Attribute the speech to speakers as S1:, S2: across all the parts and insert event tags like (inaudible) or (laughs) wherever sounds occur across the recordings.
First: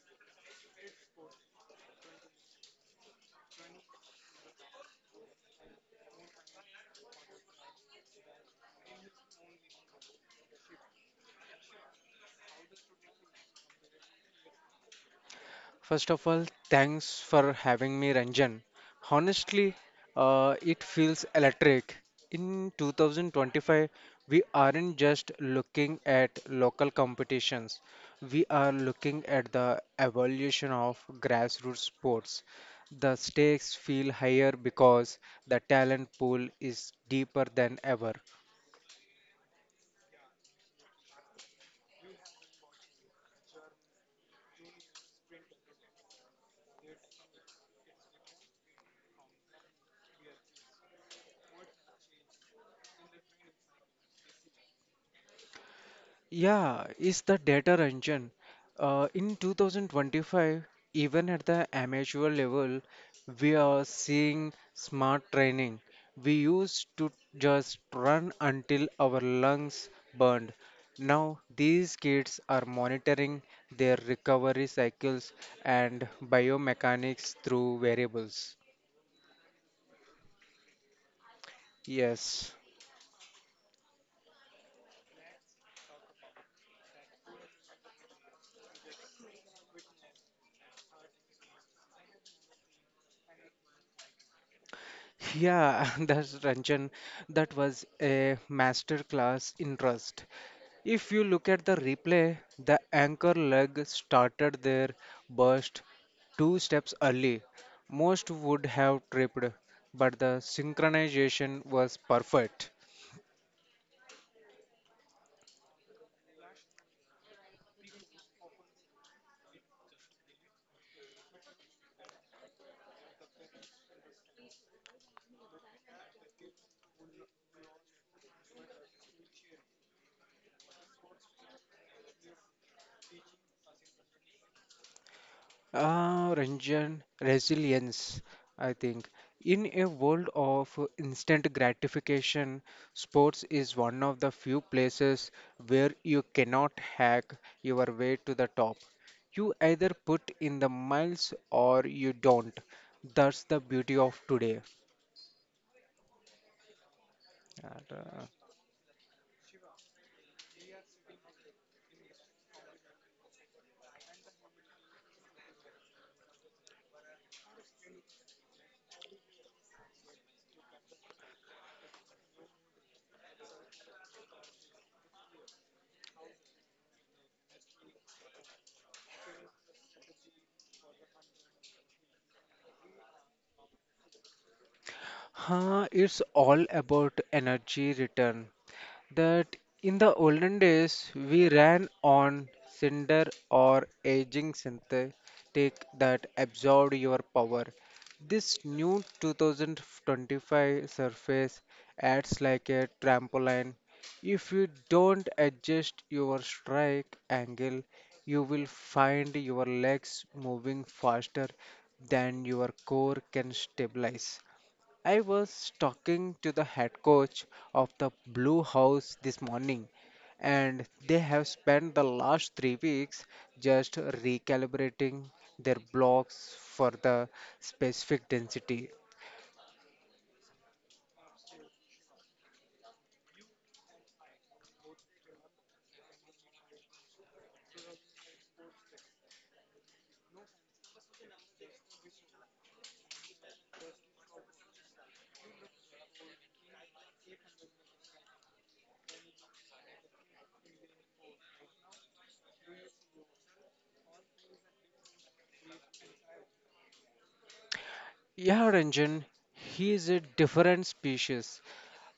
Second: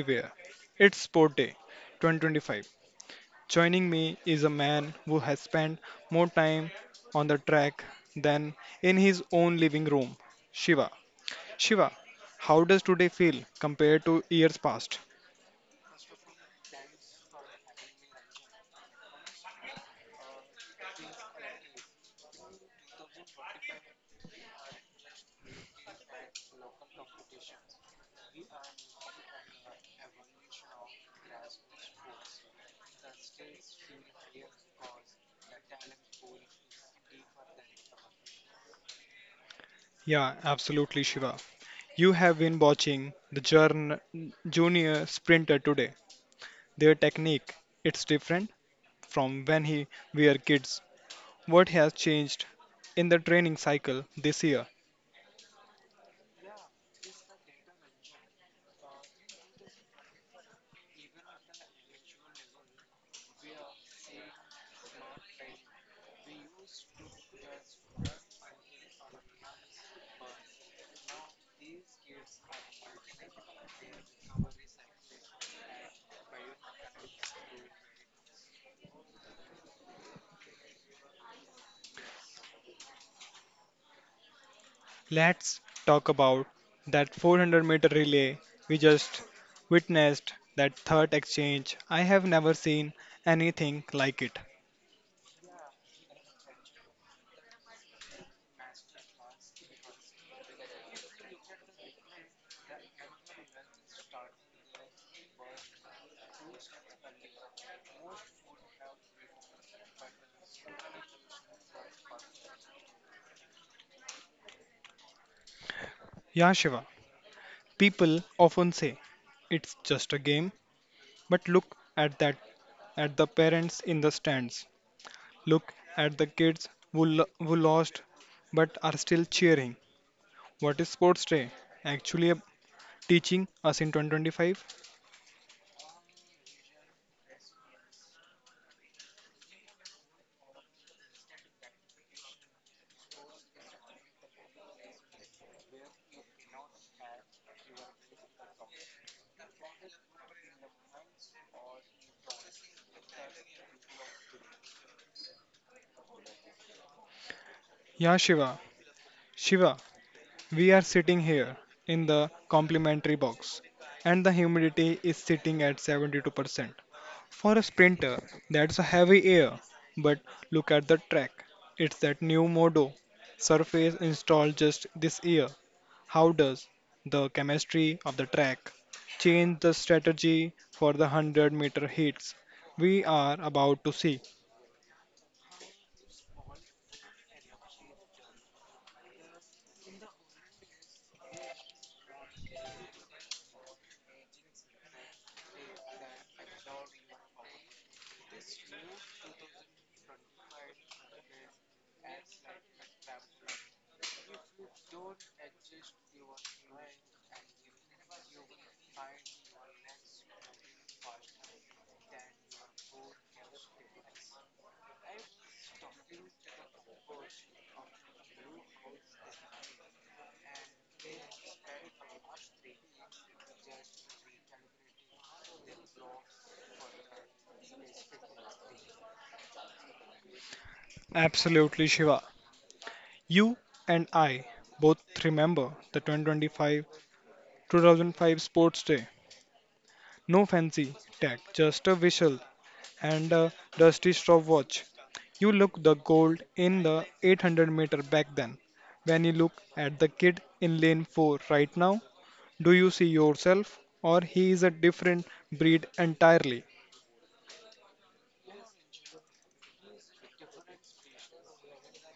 S1: everywhere. It's sport day 2025. Joining me is a man who has spent more time on the track than in his own living room. Shiva. Shiva, how does today feel compared to years past?
S2: First of all, thanks for having me, Ranjan. Honestly, it feels electric. In 2025, we aren't just looking at local competitions, we are looking at the evolution of grassroots sports. The stakes feel higher because the talent pool is deeper than ever.
S1: Yeah, absolutely, Shiva. You have been watching the junior sprinter today. Their technique, it's different from when he were kids. What has changed in the training cycle this year?
S2: Yeah, it's the data engine. In 2025, even at the amateur level, we are seeing smart training. We used to just run until our lungs burned. Now, these kids are monitoring their recovery cycles and biomechanics through variables. Yes.
S1: Let's talk about that 400-meter relay we just witnessed that third exchange. I have never seen anything like it.
S2: Yeah, (laughs) that's Ranjan. That was a master class in trust. If you look at the replay, the anchor leg started their burst two steps early. Most would have tripped, but the synchronization was perfect.
S1: Yeah, Shiva. People often say it's just a game, but look at that at the parents in the stands. Look at the kids who, who lost but are still cheering. What is sports day actually teaching us in 2025?
S2: Ranjan, resilience, I think. In a world of instant gratification, sports is one of the few places where you cannot hack your way to the top. You either put in the miles or you don't. That's the beauty of today. And,
S1: Yeah,
S2: uh,
S1: Shiva. Shiva, we are sitting here in the complimentary box, and the humidity is sitting at 72%. For a sprinter, that's a heavy air. But look at the track. It's that new Modo surface installed just this year. How does the chemistry of the track change the strategy for the 100-meter heats we are about to see?
S2: it's all about energy return. That in the olden days we ran on cinder or aging synthetic that absorbed your power. This new 2025 surface acts like a trampoline. If you don't adjust your strike angle, you will find your legs moving faster than your core can stabilize. I was talking to the head coach of the Blue House this morning, and they have spent the last 3 weeks just recalibrating their blocks for the specific density.
S1: Absolutely, Shiva. You and I both remember the 2025 2005 Sports Day. No fancy tech, just a whistle and a dusty stop watch. You look the gold in the 800-meter back then. When you look at the kid in lane 4 right now, do you see yourself, or he is a different breed entirely?
S2: Yeah, Ranjan, he is a different species.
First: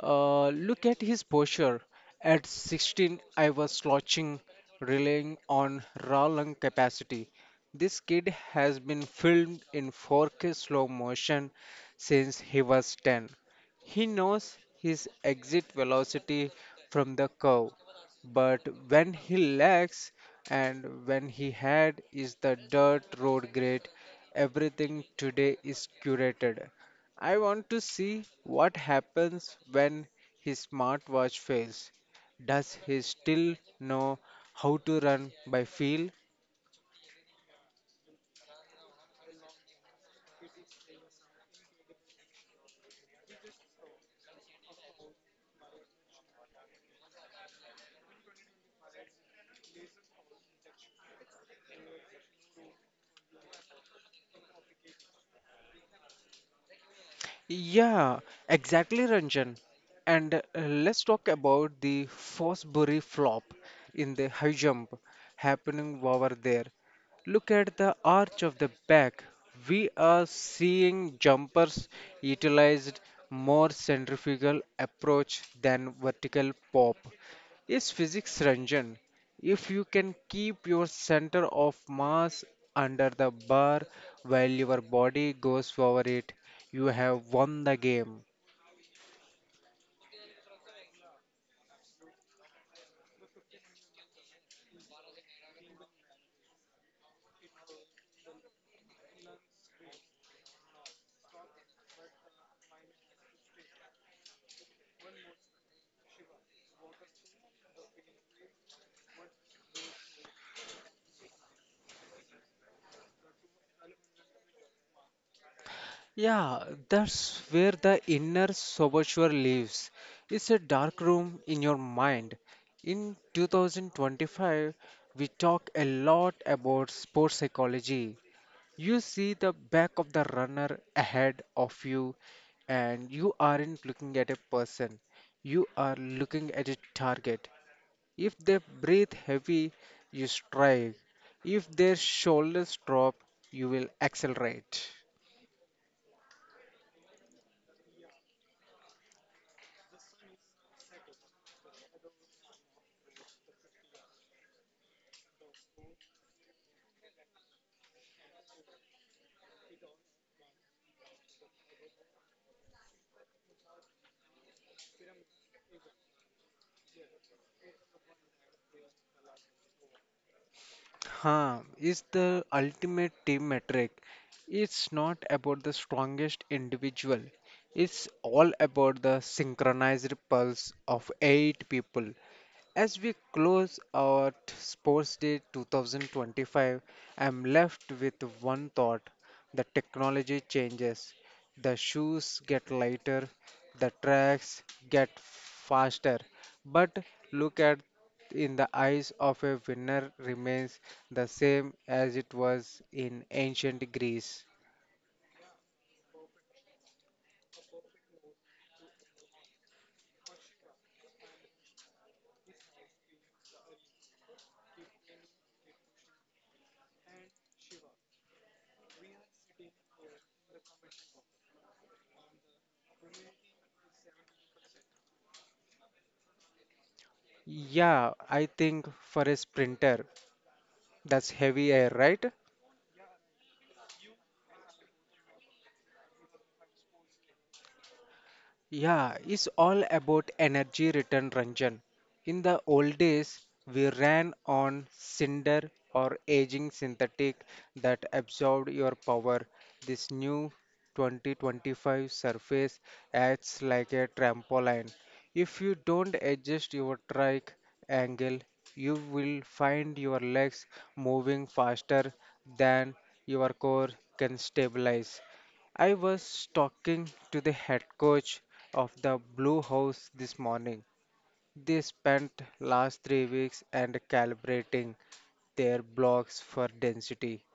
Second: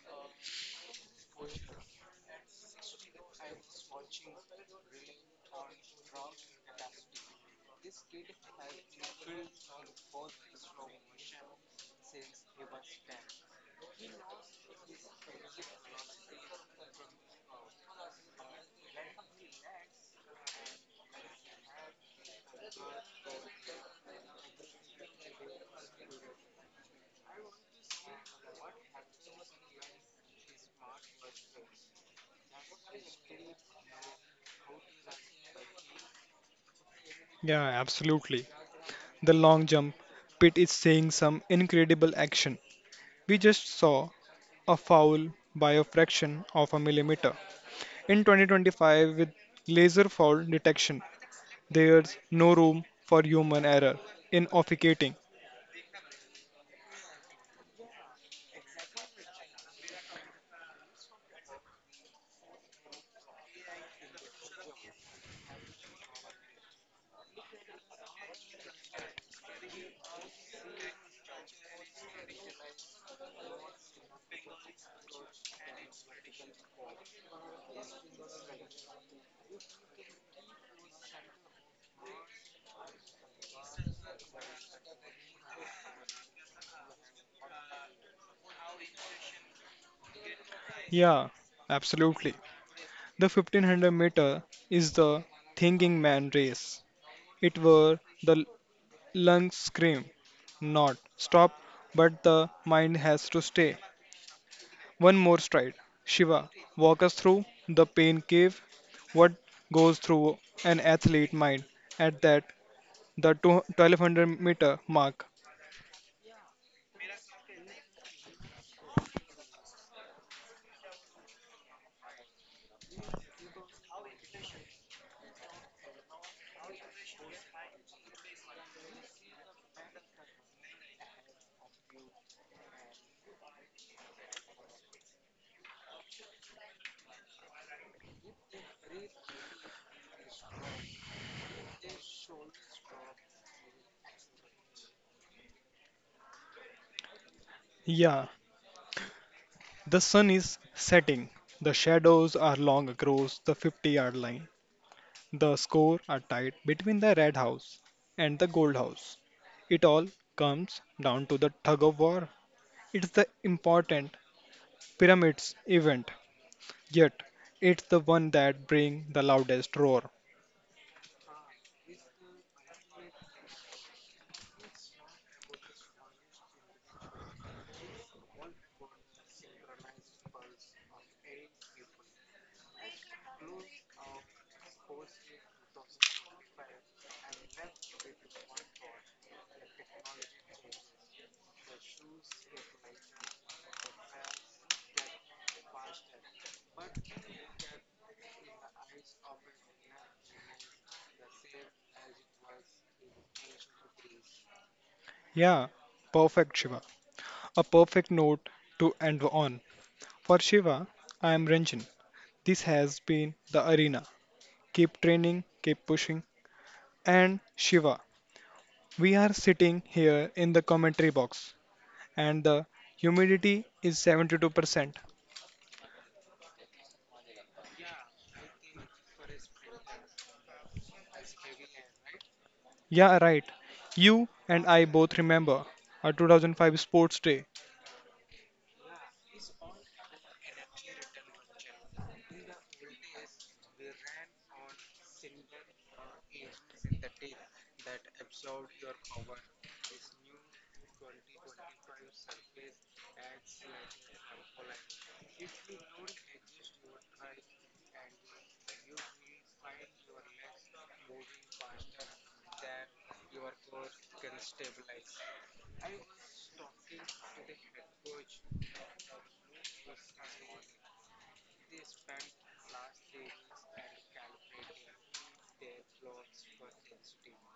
S2: Look at his posture. At 16, I was slouching, relying on raw lung capacity. This kid has been filmed in 4K slow motion since he was 10. He knows his exit velocity from the curve, but when he lags and when he had is the dirt road grade. Everything today is curated. I want to see what happens when his smartwatch fails. Does he still know how to run by feel?
S1: Yeah, absolutely. The long jump pit is seeing some incredible action. We just saw a foul by a fraction of a millimeter. In 2025, with laser foul detection, there's no room for human error in officiating.
S2: Yeah, exactly, Ranjan. And let's talk about the Fosbury flop in the high jump happening over there. Look at the arch of the back. We are seeing jumpers utilized more centrifugal approach than vertical pop. Is physics, Ranjan? If you can keep your center of mass under the bar while your body goes over it, you have won the game.
S1: Yeah, absolutely. The 1500 meter is the thinking man race. It were the lungs scream not stop, but the mind has to stay. One more stride. Shiva, walk us through the pain cave. What goes through an athlete mind at that the two- 1200 meter mark?
S2: Yeah, that's where the inner saboteur lives. It's a dark room in your mind. In 2025, we talk a lot about sports psychology. You see the back of the runner ahead of you, and you aren't looking at a person, you are looking at a target. If they breathe heavy, you strike. If their shoulders drop, you will accelerate.
S1: Yeah, the sun is setting. The shadows are long across the 50-yard line. The score are tight between the red house and the gold house. It all comes down to the tug of war. It's the important pyramids event. Yet, it's the one that brings the loudest roar.
S2: Is the ultimate team metric. It's not about the strongest individual. It's all about the synchronized pulse of eight people. As we close out Sports Day 2025, I'm left with one thought. The technology changes. The shoes get lighter, the tracks get faster. But look at in the eyes of a winner remains the same as it was in ancient Greece.
S1: Yeah, perfect Shiva. A perfect note to end on. For Shiva, I am Ranjan. This has been the arena. Keep training, keep pushing. And Shiva, we are sitting here in the commentary box, and the humidity is 72%.
S2: Yeah, I think for a sprinter, that's heavy air, right?
S1: Yeah, right. You and I both remember our 2005 sports day.
S2: Yeah, it's all about energy return, Ranjan. In the old days, we ran on cinder or aging synthetic that absorbed your power. This new 2025 surface acts like a trampoline. If you don't adjust your trike angle, you will find your legs moving faster than your core can stabilize. I was talking to the head coach of the Blue House this morning. They spent last 3 weeks and calibrating their blocks for density.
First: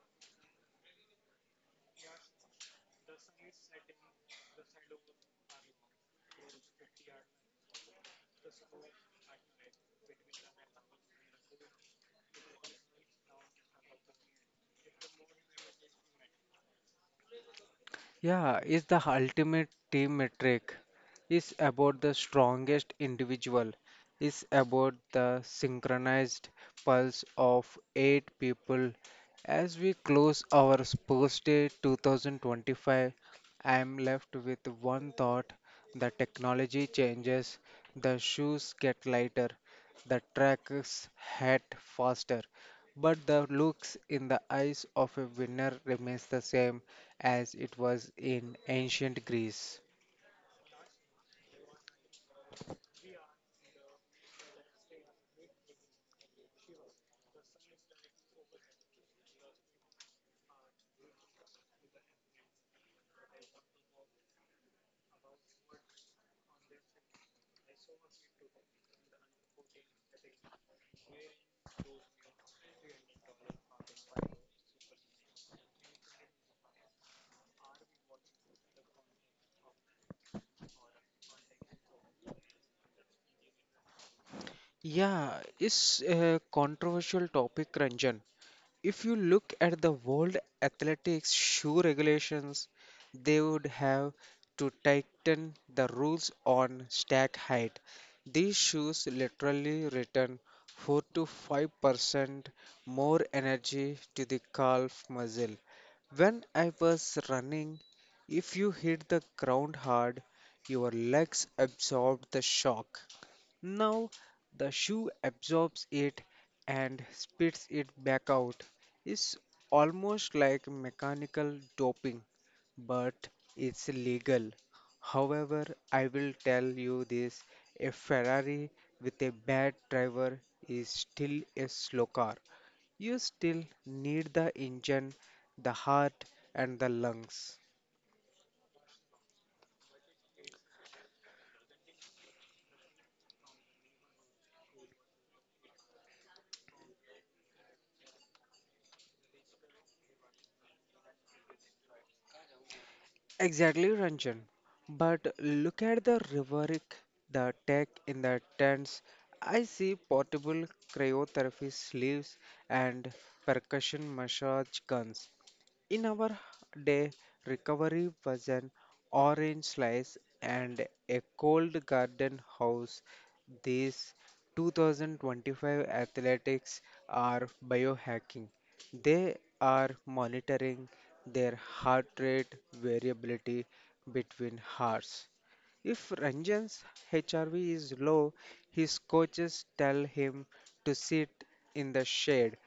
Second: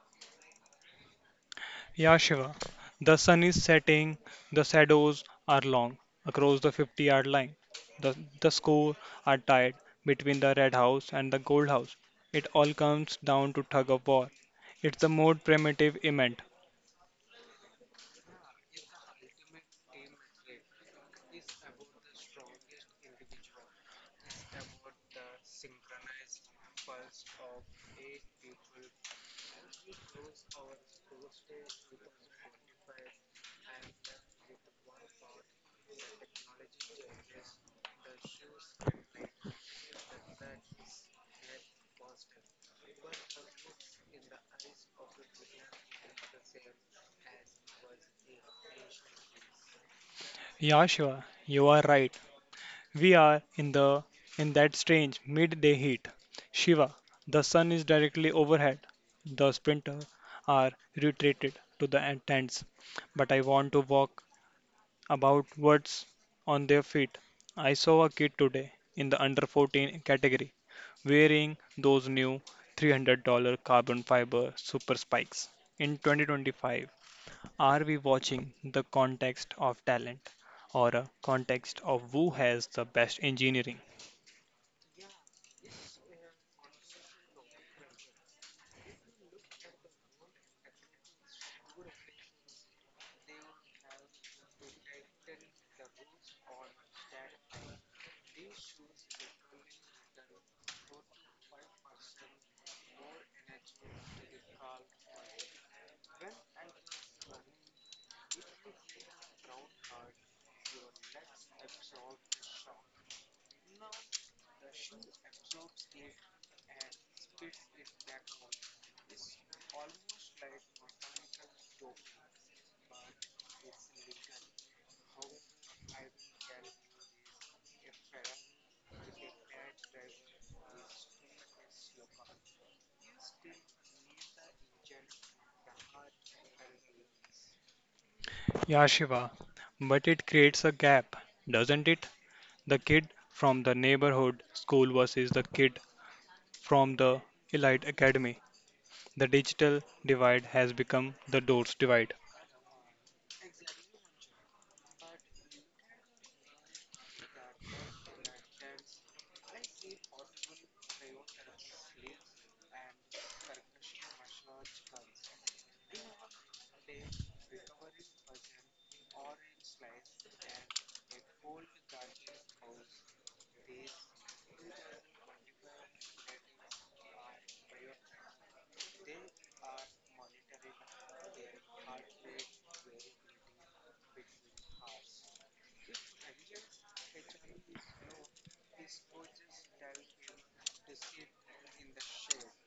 S1: Yeah, Shiva. The sun is setting, the shadows are long across the 50-yard line. The, the score are tied between the red house and the gold house. It all comes down to tug of war. It's the more primitive event.
S2: Yeah, is the ultimate team metric. Is about the strongest individual. Is about the synchronized pulse of eight people. As we close our sports day 2025, I am left with one thought: the technology changes, the shoes get lighter, the tracks head faster, but the looks in the eyes of a winner remains the same as it was in ancient Greece.
S1: Yeah, Shiva, you are right. We are in the in that strange midday heat. Shiva, the sun is directly overhead. The sprinters are retreated to the tents, but I want to walk about what's on their feet. I saw a kid today in the under 14 category wearing those new $300 carbon fiber super spikes. In 2025, are we watching the context of talent or a context of who has the best engineering?
S2: Yeah, it's a controversial topic, Ranjan. If you look at the World Athletics shoe regulations, they would have to tighten the rules on stack height. These shoes literally return 4 to 5% more energy to the calf muscle. When I was running, if you hit the ground hard, your legs absorbed the shock. Now the shoe absorbs it and spits it back out. It's almost like mechanical doping, but it's legal. However, I will tell you this, a Ferrari with a bad driver is still a slow car. You still need the engine, the heart, and the lungs.
S1: Yeah, Shiva, but it creates a gap, doesn't it? The kid from the neighborhood school versus the kid from the elite academy. The digital divide has become the doors divide.
S2: Exactly, Ranjan. But look at the rhetoric, the tech in the tents. I see portable cryotherapy sleeves and percussion massage guns. In our day, recovery was an orange slice and a cold garden house. These 2025 athletics are biohacking. They are monitoring their heart rate variability between hearts. If Ranjan's HRV is low, his coaches tell him to sit in the shade.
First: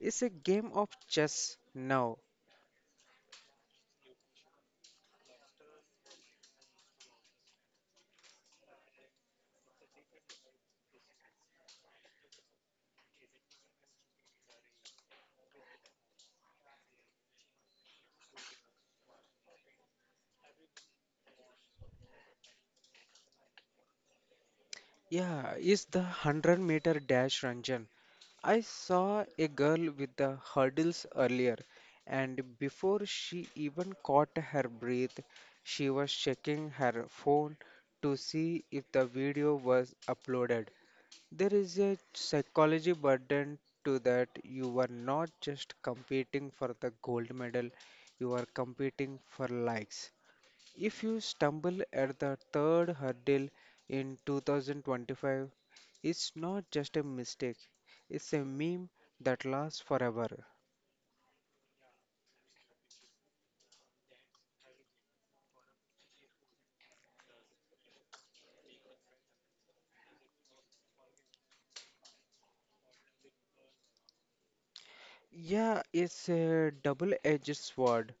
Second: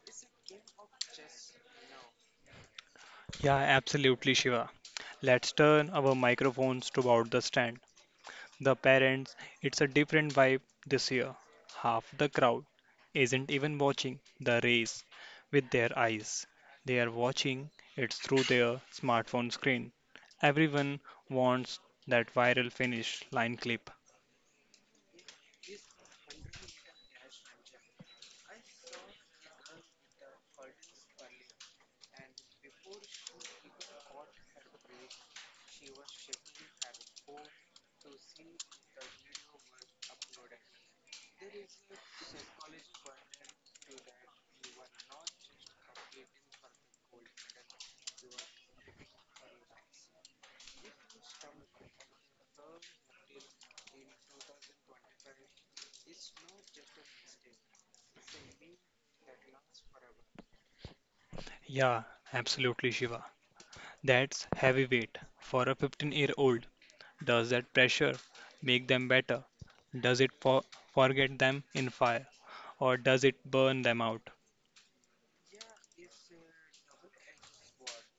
S2: It's a game of chess now.
S1: Yeah, absolutely, Shiva. Let's turn our microphones toward the stand. The parents, it's a different vibe this year. Half the crowd isn't even watching the race with their eyes. They are watching it through their smartphone screen. Everyone wants that viral finish line clip.
S2: Yeah, it's the 100-meter dash, Ranjan. I saw a girl with the hurdles earlier, and before she even caught her breath, she was checking her phone to see if the video was uploaded. There is a psychology burden to that. You are not just competing for the gold medal, you are competing for likes. If you stumble at the third hurdle in 2025, it's not just a mistake, it's a meme that lasts forever.
S1: Yeah, absolutely, Shiva. That's heavyweight for a 15-year old. Does that pressure make them better? Does it forget them in fire? Or does it burn them out?
S2: Yeah, it's a double-edged sword.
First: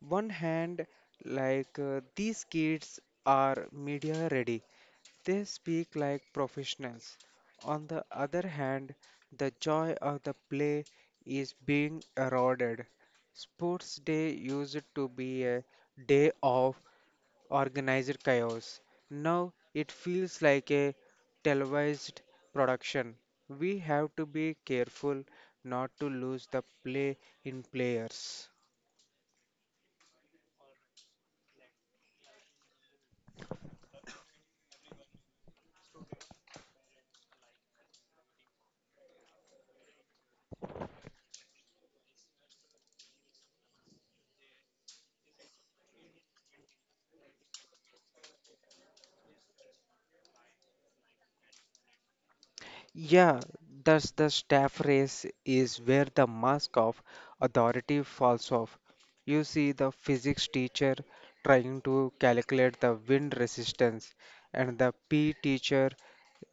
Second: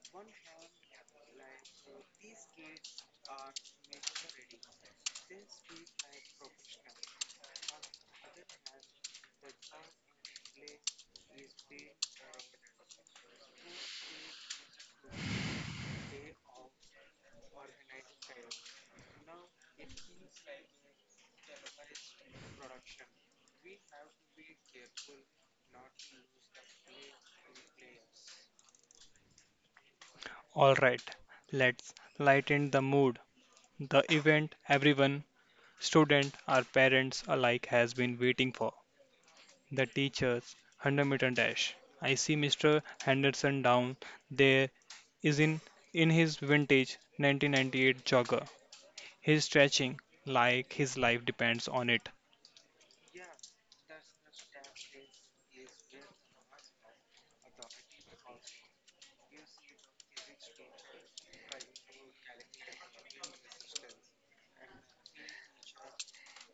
S2: One hand, these kids are media ready. They speak like professionals. On the other hand, the joy of the play is being eroded. Sports day used to be a day off organized chaos. Now it feels like a televised production. We have to be careful not to lose the play in players.
S1: Alright, let's lighten the mood. The event everyone, student or parents alike, has been waiting for. The teacher's 100-meter dash. I see Mr. Henderson down there is in his vintage 1998 jogger. He's stretching like his life depends on it.
S2: Yeah, thus the staff race is where the mask of authority falls off. You see the physics teacher trying to calculate the wind resistance, and the PE teacher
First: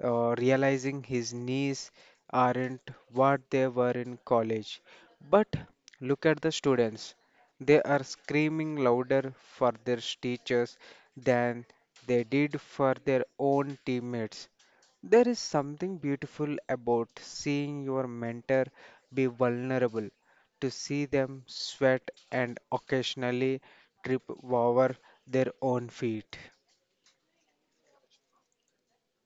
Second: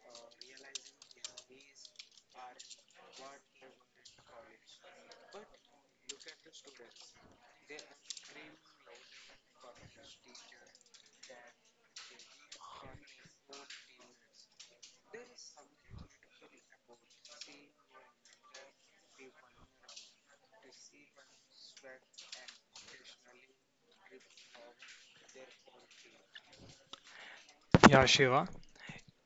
S2: realizing his knees aren't what they were in college. But look at the students. They are screaming louder for their teachers than they did for their own teammates. There is something beautiful about seeing your mentor be vulnerable, to see them sweat and occasionally trip over their own feet.
S1: Yeah, Shiva.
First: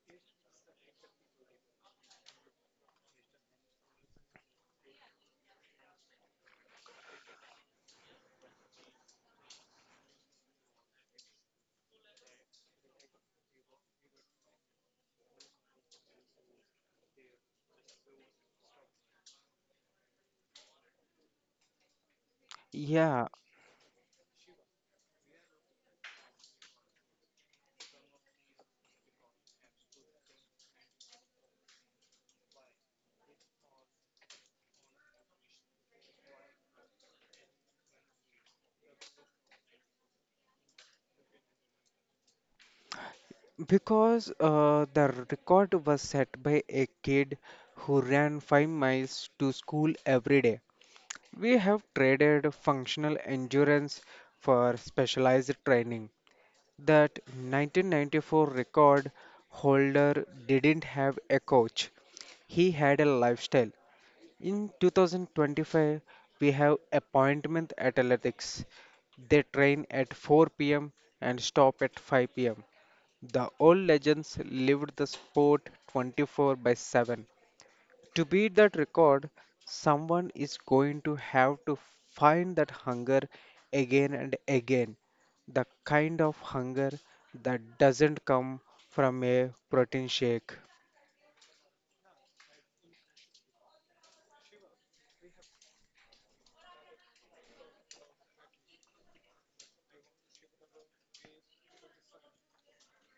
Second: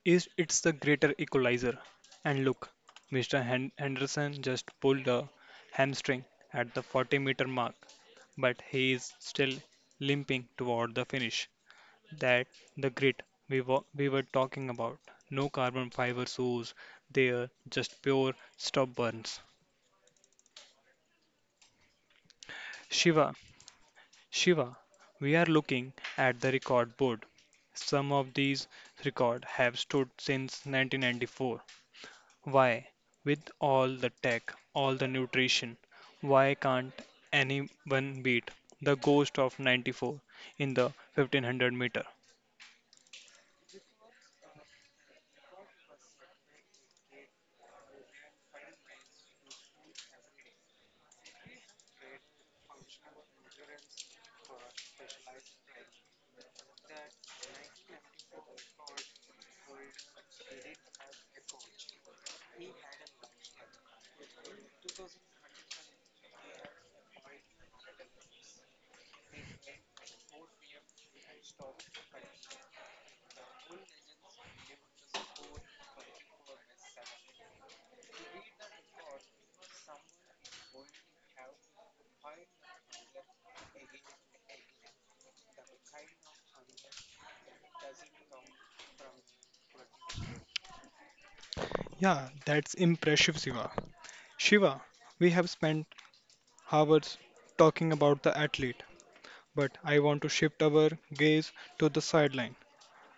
S1: Is it's the greater equalizer. And look, Henderson just pulled a hamstring at the 40-meter mark, but he is still limping toward the finish. That the grit we were talking about. No carbon fiber shoes there, just pure stubborns.
S2: Yeah,
S1: Shiva, Shiva, we are looking at the record board. Some of these records have stood since 1994. Why, with all the tech, all the nutrition, why can't anyone beat the ghost of 94 in the 1500 meter?
S2: because the record was set by a kid who ran 5 miles to school every day. We have traded functional endurance for specialized training. That 1994 record holder didn't have a coach. He had a lifestyle. In 2025, we have appointment athletics. They train at 4 p.m. and stop at 5 p.m. The old legends lived the sport 24 by 7. To beat that record, someone is going to have to find that hunger again and again. The kind of hunger that doesn't come from a protein shake.
S1: Yeah, that's impressive, Shiva. Shiva, we have spent hours talking about the athlete, but I want to shift our gaze to the sideline.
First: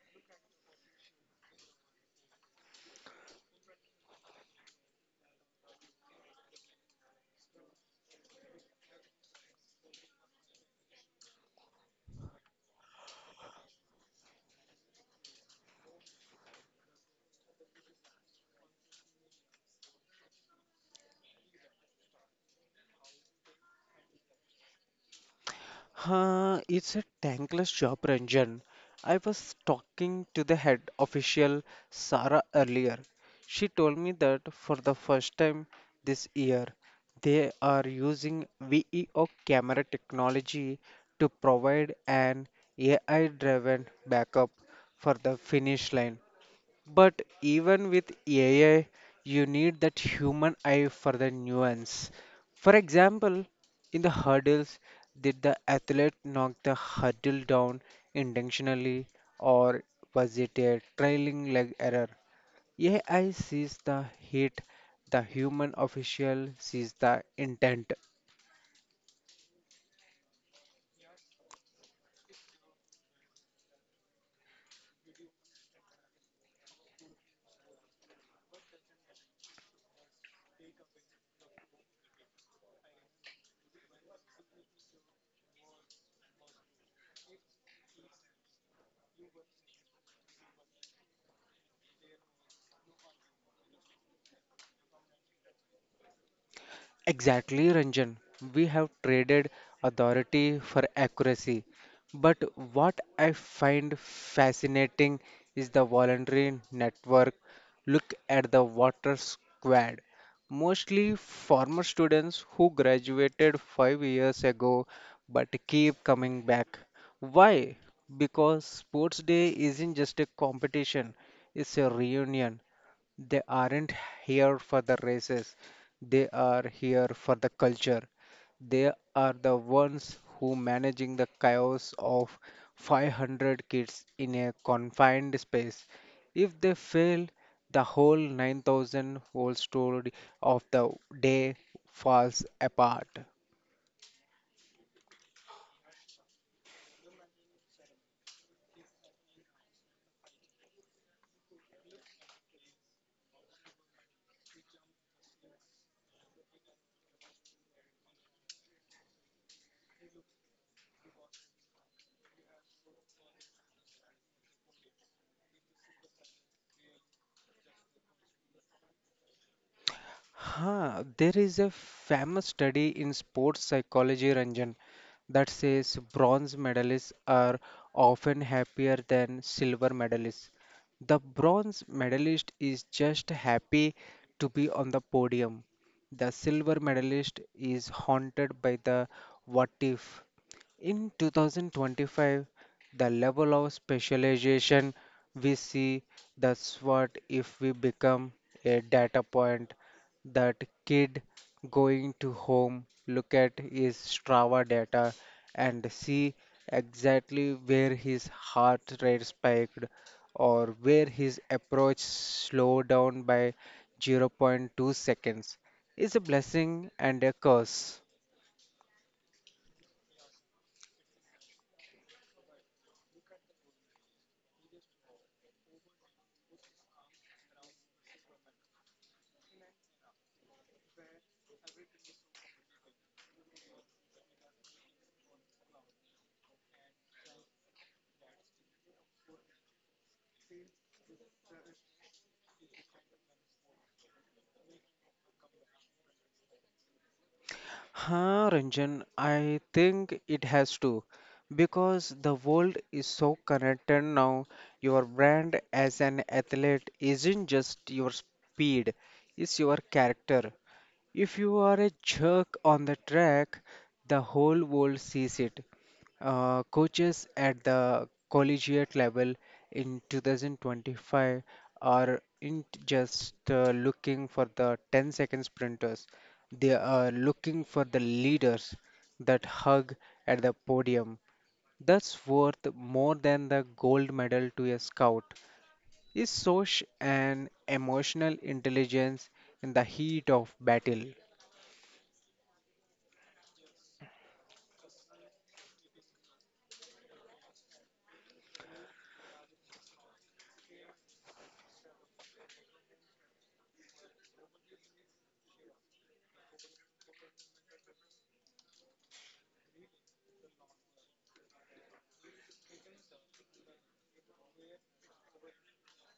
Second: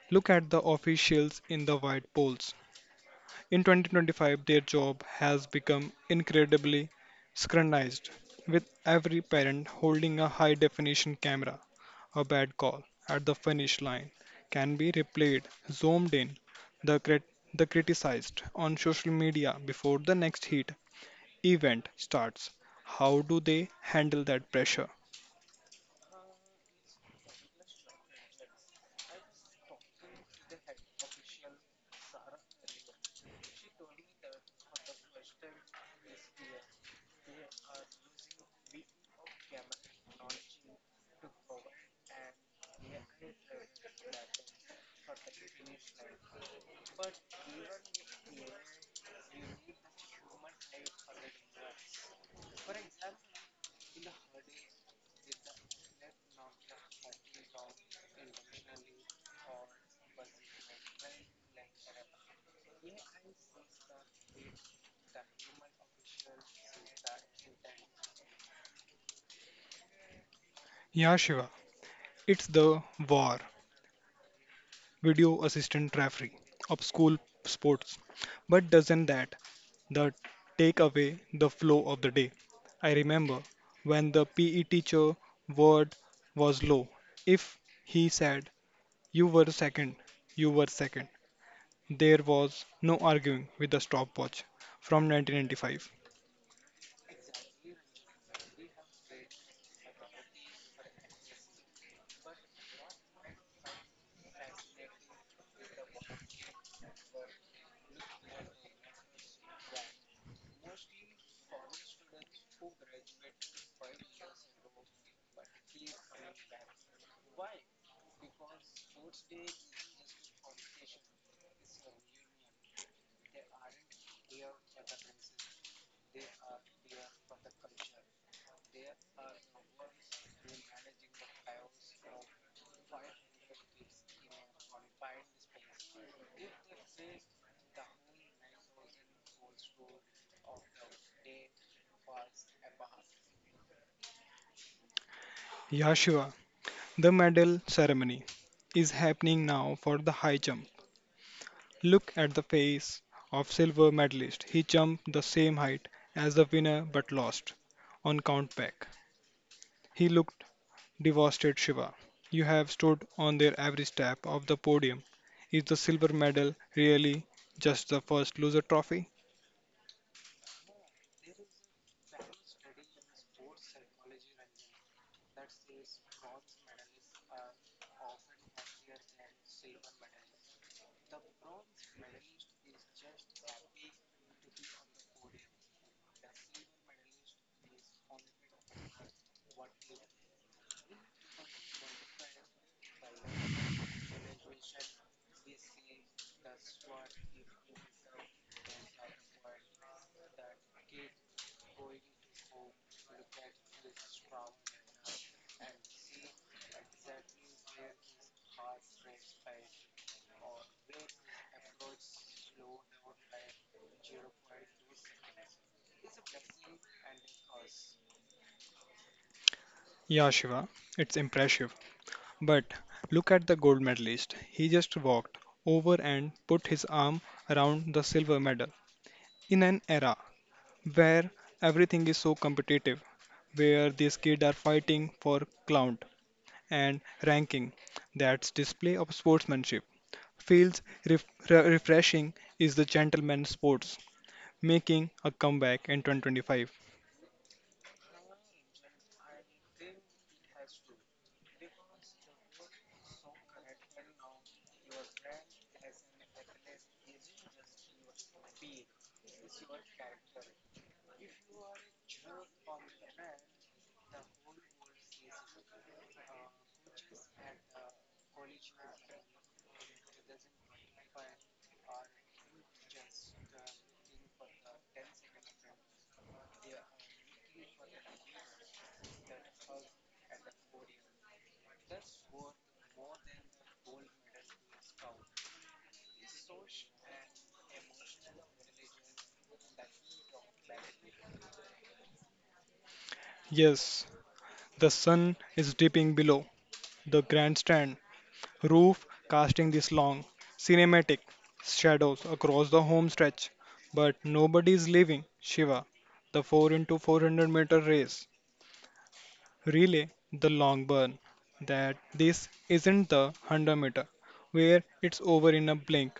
S1: Look at the officials in the white poles. In 2025, their job has become incredibly scrutinized, with every parent holding a high definition camera. A bad call at the finish line can be replayed, zoomed in, the criticized on social media before the next heat event starts. How do they handle that pressure?
S2: It's a thankless job, Ranjan. I was talking to the head official, Sarah, earlier. She told me that for the first time this year, they are using VEO camera technology to provide an AI driven backup for the finish line. But even with AI, you need that human eye for the nuance. For example, in the hurdles, did the athlete knock the hurdle down intentionally, or was it a trailing leg error? AI sees the hit, the human official sees the intent.
S1: Yeah, Shiva, it's the VAR, video assistant referee of school sports. But doesn't that take away the flow of the day. I remember when the PE teacher word was low. If he said, you were second, you were second, there was no arguing with the stopwatch from 1995.
S2: Exactly, Ranjan. We have traded authority for accuracy. But what I find fascinating is the voluntary network. Look at the water squad. Mostly former students who graduated 5 years ago but keep coming back. Why? Because sports day isn't just a competition, it's a reunion. They aren't here for the races, they are here for the culture. They are the ones who managing the chaos of 500 kids in a confined space. If they fail, the whole 9,000 whole story of the day falls apart.
S1: Yashiva, the medal ceremony, is happening now for the high jump. Look at the face of silver medalist. He jumped the same height as the winner but lost on count back. He looked devastated Shiva. You have stood on their every step of the podium. Is the silver medal really just the first loser trophy?
S2: There is a famous study in sports psychology, Ranjan, that says bronze medalists are often happier than silver medalists. The bronze medalist is just happy to be on the podium. The silver medalist is haunted by the what if. In 2025, the level of specialization we see, that's what if we become a data point that kid going to home, look at his Strava data and see exactly where his heart rate spiked or where his approach slowed down by 0 0.2 seconds is a blessing and a curse.
S1: Yeah, Shiva, it's impressive. But look at the gold medalist. He just walked over and put his arm around the silver medal. In an era where everything is so competitive, where these kids are fighting for clout and ranking, that's display of sportsmanship. Feels refreshing is the gentleman sports making a comeback in 2025.
S2: Ranjan, I think it has to because the world is so connected now. Your brand as an athlete isn't just your speed, it's your character. If you are a jerk on the track, the whole world sees it. Coaches at the collegiate level in 2025 are in just looking for the 10-second sprinters. They are looking for the leaders that hug at the podium. That's worth more than the gold medal to a scout. Is social and emotional intelligence in the heat of battle.
S1: Yes, the sun is dipping below the grandstand roof, casting these long, cinematic shadows across the home stretch. But nobody is leaving Shiva, the 4 into 400-meter race, relay, the long burn. That this isn't the 100-meter, where it's over in a blink.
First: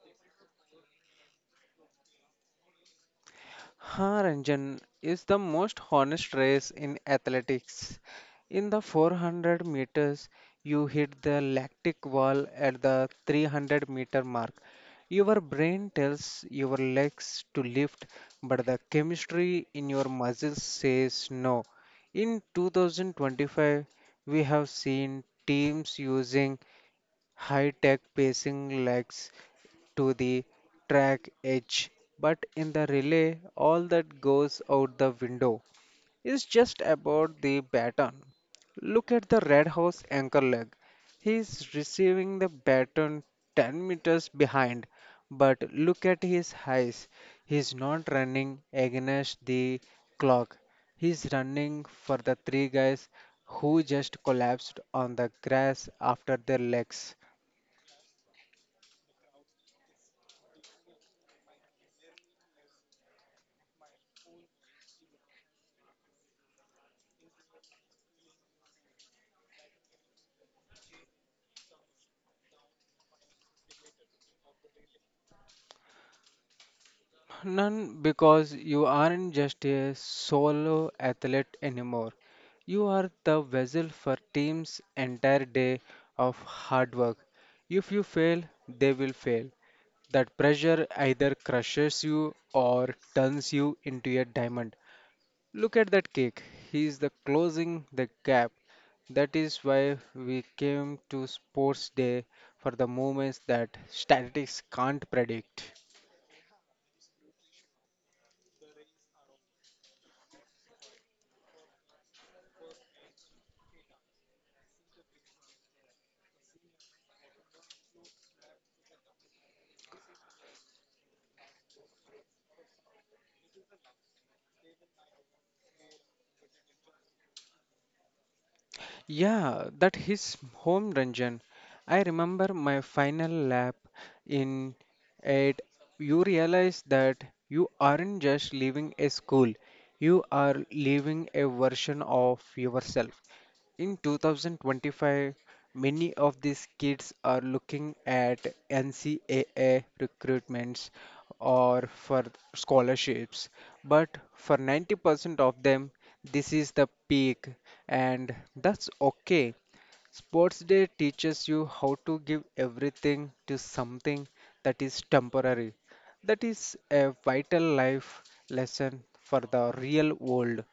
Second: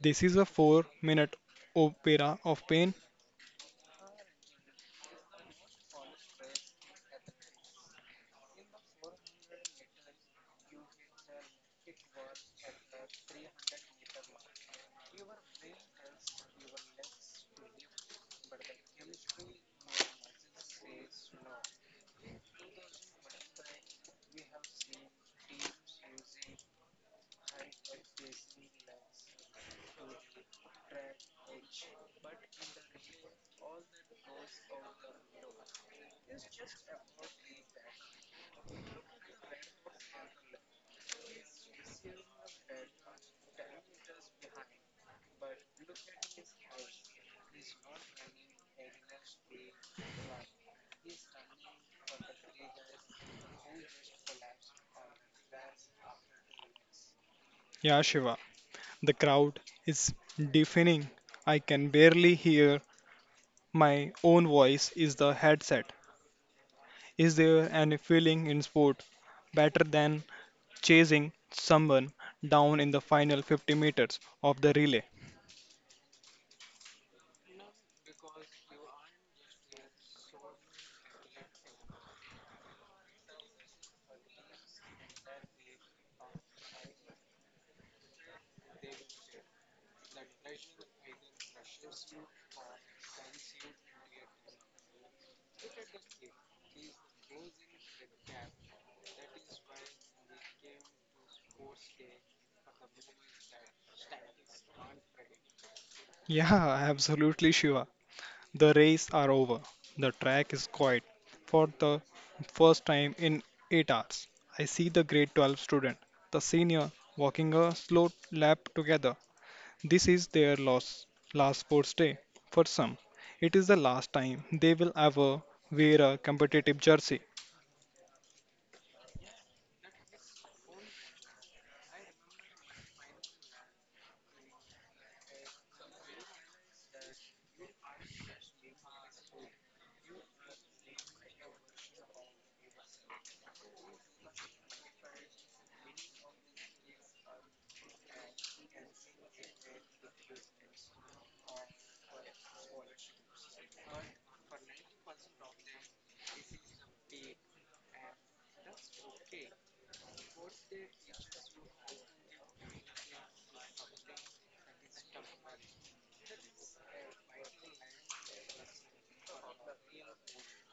S1: This is a 4-minute opera of pain.
S2: Ranjan is the most honest race in athletics. In the 400 meters, you hit the lactic wall at the 300-meter mark. Your brain tells your legs to lift, but the chemistry in your muscles says no. In 2025, we have seen teams using high-tech pacing legs to the track edge, but in the relay, all that goes out the window is just about the baton. Look at the Red House anchor leg. He is receiving the baton 10 meters behind, but look at his eyes. He is not running against the clock. He is running for the three guys who just collapsed on the grass after their legs.
S1: Yeah, Shiva, the crowd is deafening. I can barely hear my own voice is the headset. Is there any feeling in sport better than chasing someone down in the final 50 meters of the relay?
S2: None, because you aren't just a solo athlete anymore. You are the vessel for team's entire day of hard work. If you fail, they will fail. That pressure either crushes you or turns you into a diamond. Look at that cake. He is the closing the gap. That is why we came to sports day for the moments that statistics can't predict.
S1: Yeah, absolutely, Shiva. The race are over. The track is quiet. For the first time in 8 hours, I see the grade 12 student, the senior, walking a slow lap together. This is their last sports day. For some, it is the last time they will ever wear a competitive jersey.
S2: Yeah, that his home dungeon. I remember my final lap in it. You realize that you aren't just leaving a school, you are leaving a version of yourself. In 2025, many of these kids are looking at NCAA recruitments or for scholarships, but for 90% of them, this is the peak, and that's okay. Sports Day teaches you how to give everything to something that is temporary. That is a vital life lesson for the real world.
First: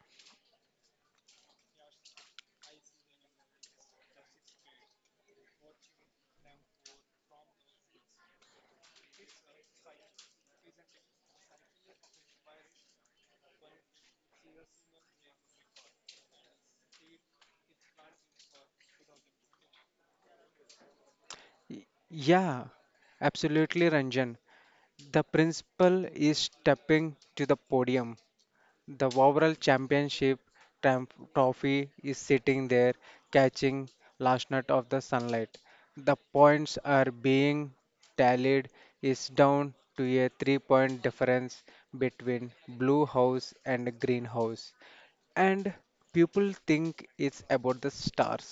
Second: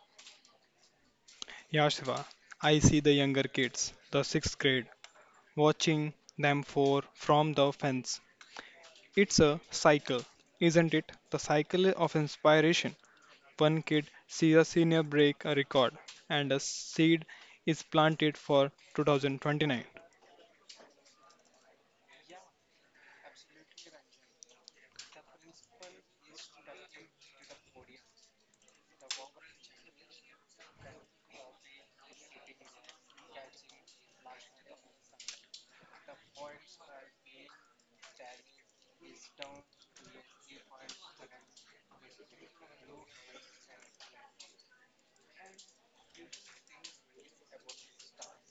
S1: Yashva, I see the younger kids, the sixth grade, watching them for from the fence. It's a cycle, isn't it? The cycle of inspiration. One kid sees a senior break a record, and a seed is planted for 2029.
S2: Yeah, absolutely, Ranjan. The principle is stepping to the podium. The overall championship trophy is sitting there catching last night of the sunlight. The points are being tallied is down to a 3-point difference between blue house and green house, and people think it's about the stars,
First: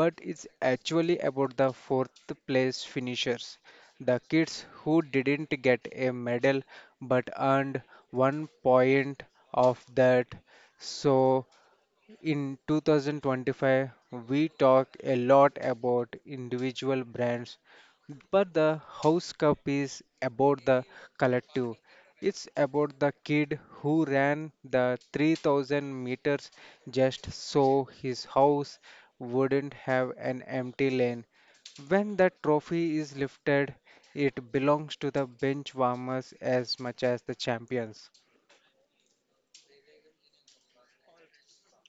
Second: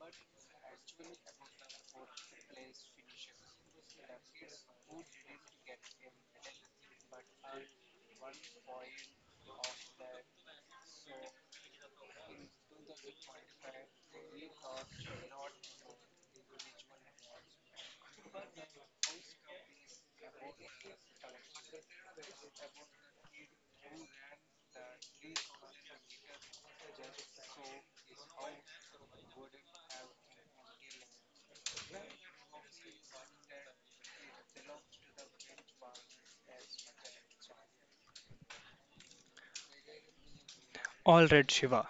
S2: but it's actually about the fourth place finishers, the kids who didn't get a medal but earned 1 point of that. So, in 2025, we talk a lot about individual brands, but the House Cup is about the collective. It's about the kid who ran the 3,000 meters just so his house wouldn't have an empty lane. When that trophy is lifted, it belongs to the bench warmers as much as the champions.
S1: All right, Shiva.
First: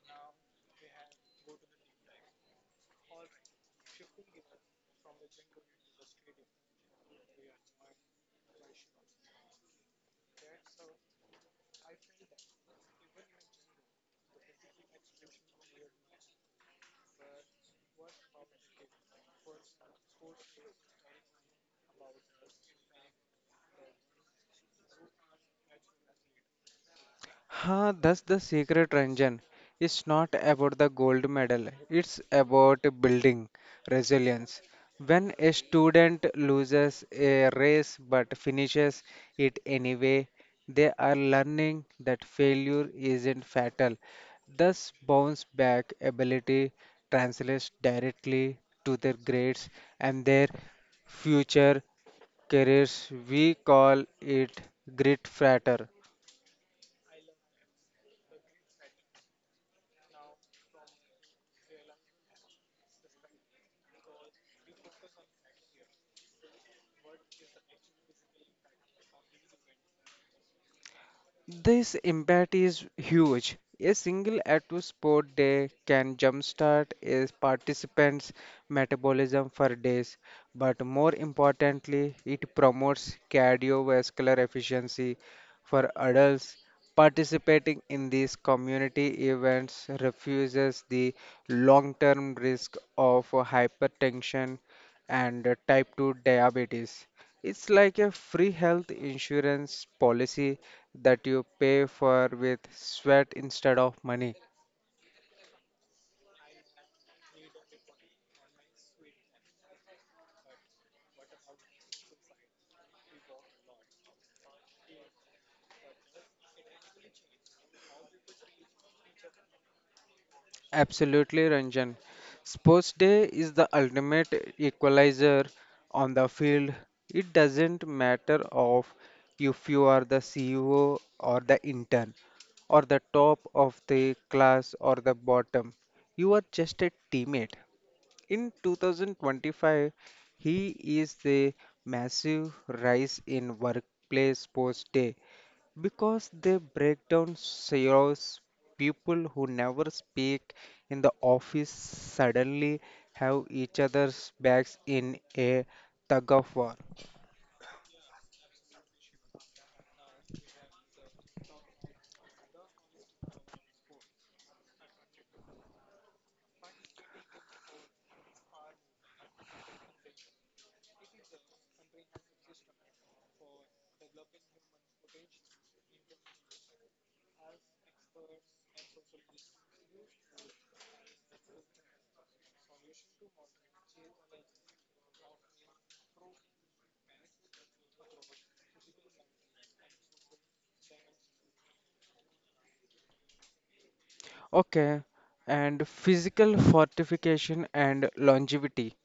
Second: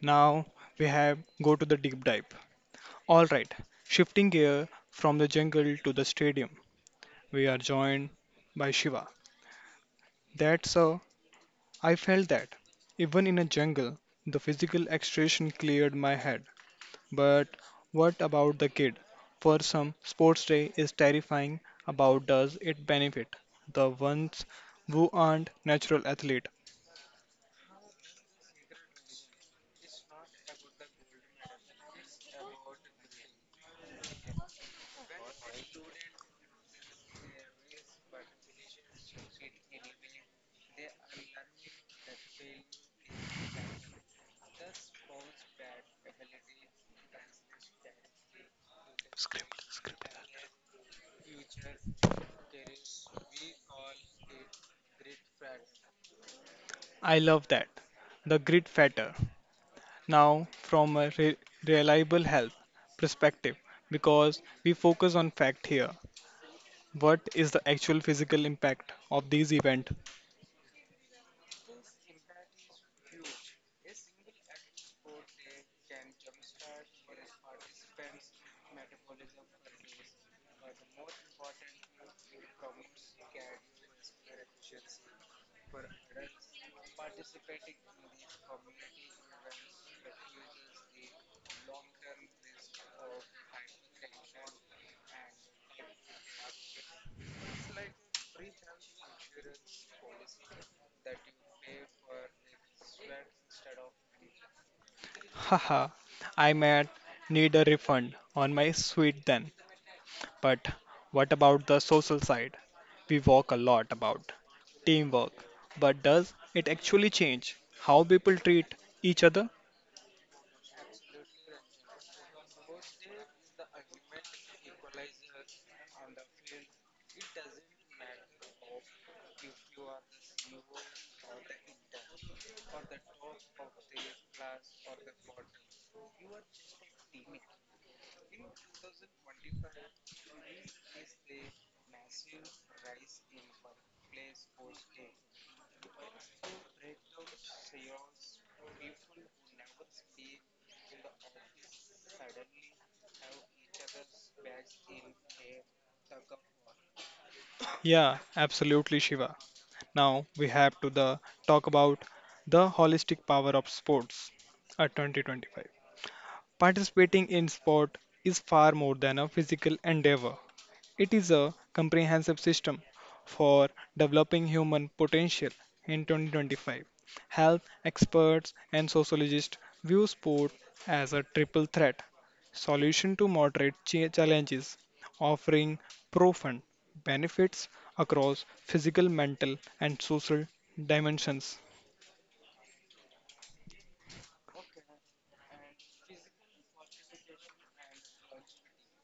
S1: Now we have go to the deep dive. All right, shifting gear from the jungle to the stadium, we are joined by Shiva. That's I felt that even in a jungle, the physical extraction cleared my head. But what about the kid? For some, sports day is terrifying. About does it benefit the ones who aren't natural athlete?
S2: Huh, that's the secret, Ranjan. It's not about the gold medal, it's about building resilience. When a student loses a race but finishes it anyway, they are learning that failure isn't fatal. Thus, bounce back ability translates directly to their grades and their future careers. We call it grit frater.
S1: I love that. The grit factor. Now, from a reliable health perspective, because we focus on fact here. What is the actual physical impact of these event?
S2: This impact is huge. A single active sport day can jumpstart a participant's metabolism for days, but more importantly, it promotes cardiovascular efficiency for adults. Participating in these community events refuses the long term risk of hypertension and type 2 diabetes. It's like a free health insurance policy that you pay for with sweat instead of money.
S1: Haha, I might need a refund on my suite then. But what about the social side? We walk a lot about teamwork, but does it actually change how people treat each other?
S2: Absolutely, Ranjan. Sports day is the ultimate equalizer on the field. It doesn't matter of if you are the CEO or the intern or the top of the class or the bottom. You are just a teammate. In 2025, he is the massive rise in workplace sports day because they break down CEOs, people who never speak in the office suddenly have each other's backs in a tug of war.
S1: Yeah, absolutely, Shiva. Now we have to the talk about the holistic power of sports at 2025. Participating in sport is far more than a physical endeavor. It is a comprehensive system for developing human potential in 2025. Health experts and sociologists view sport as a triple threat solution to moderate challenges, offering profound benefits across physical, mental, and social dimensions.
S2: Okay, and physical fortification and longevity.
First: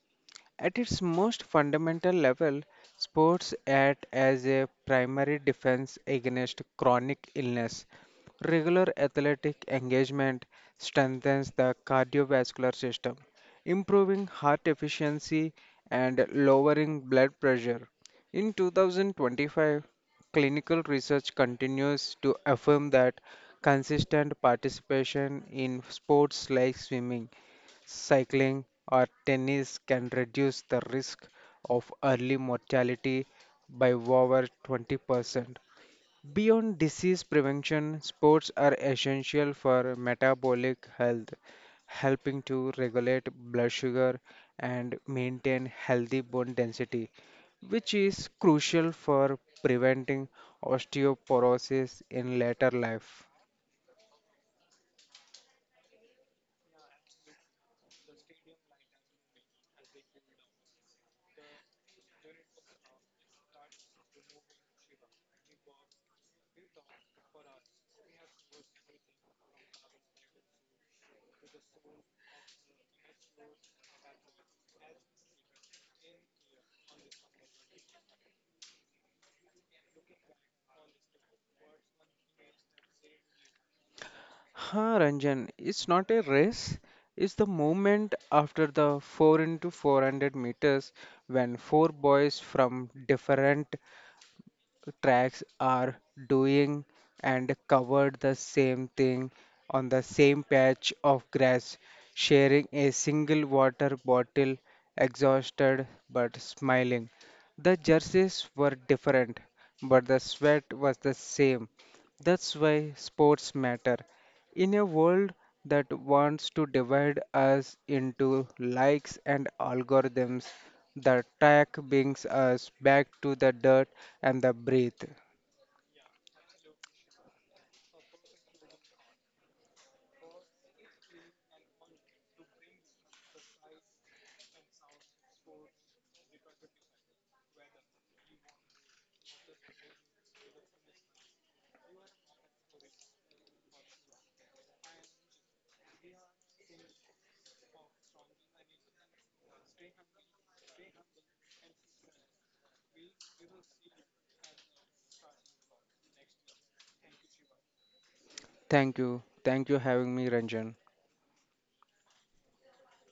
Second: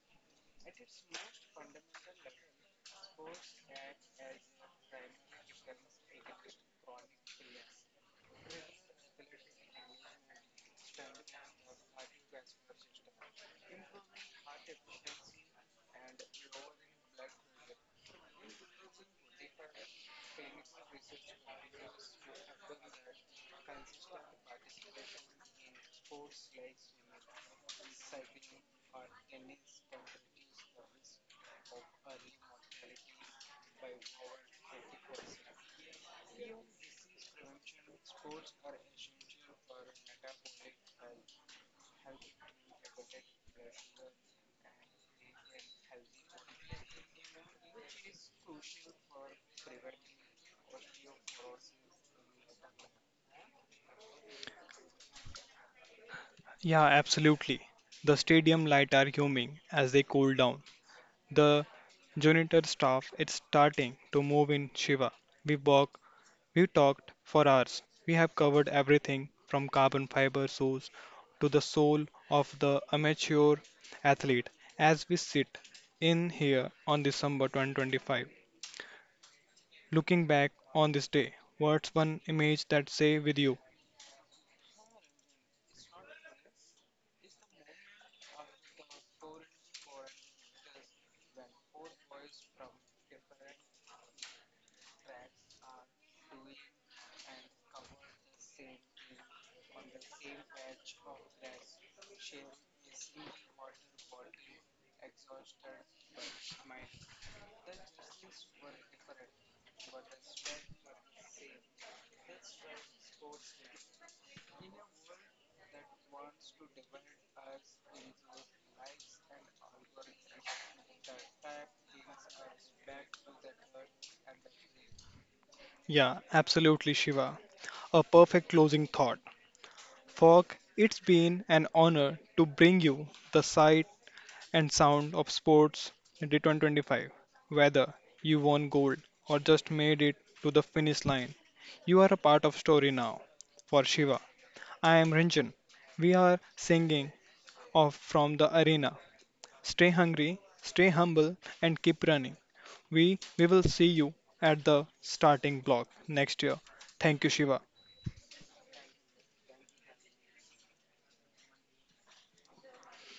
S2: At its most fundamental level, sports act as a primary defense against chronic illness. Regular athletic engagement strengthens the cardiovascular system, improving heart efficiency and lowering blood pressure. In 2025, clinical research continues to affirm that consistent participation in sports like swimming, cycling, or tennis can reduce the risk of early mortality by over 20%. Beyond disease prevention, sports are essential for metabolic health, helping to regulate blood sugar and maintain healthy bone density, which is crucial for preventing osteoporosis in later life.
S1: Yeah, absolutely. The stadium lights are humming as they cool down. The janitor staff is starting to move in Shiva. We walk We talked for hours. We have covered everything from carbon fiber source to the soul of the amateur athlete as we sit in here on December 2025. Looking back on this day, what's one image that say with you?
S2: Huh, Ranjan, it's not a race. It's the moment after the 4 into 400 meters when four boys from different tracks are doing and covered the same thing on the same patch of grass, sharing a single water bottle, exhausted but smiling. The jerseys were different, but the sweat was the same. That's why sports matter. In a world that wants to divide us into likes and algorithms, the track brings us back to the dirt and the breath.
S1: Yeah, absolutely Shiva. A perfect closing thought. Fog, it's been an honor to bring you the sight and sound of sports return 25. Whether you won gold or just made it to the finish line, you are a part of story now. For Shiva, I am Ranjan. We are singing off from the arena. Stay hungry, stay humble, and keep running. We will see you at the starting block next year. Thank you, Shiva.
S2: Thank you. Thank you having me, Ranjan.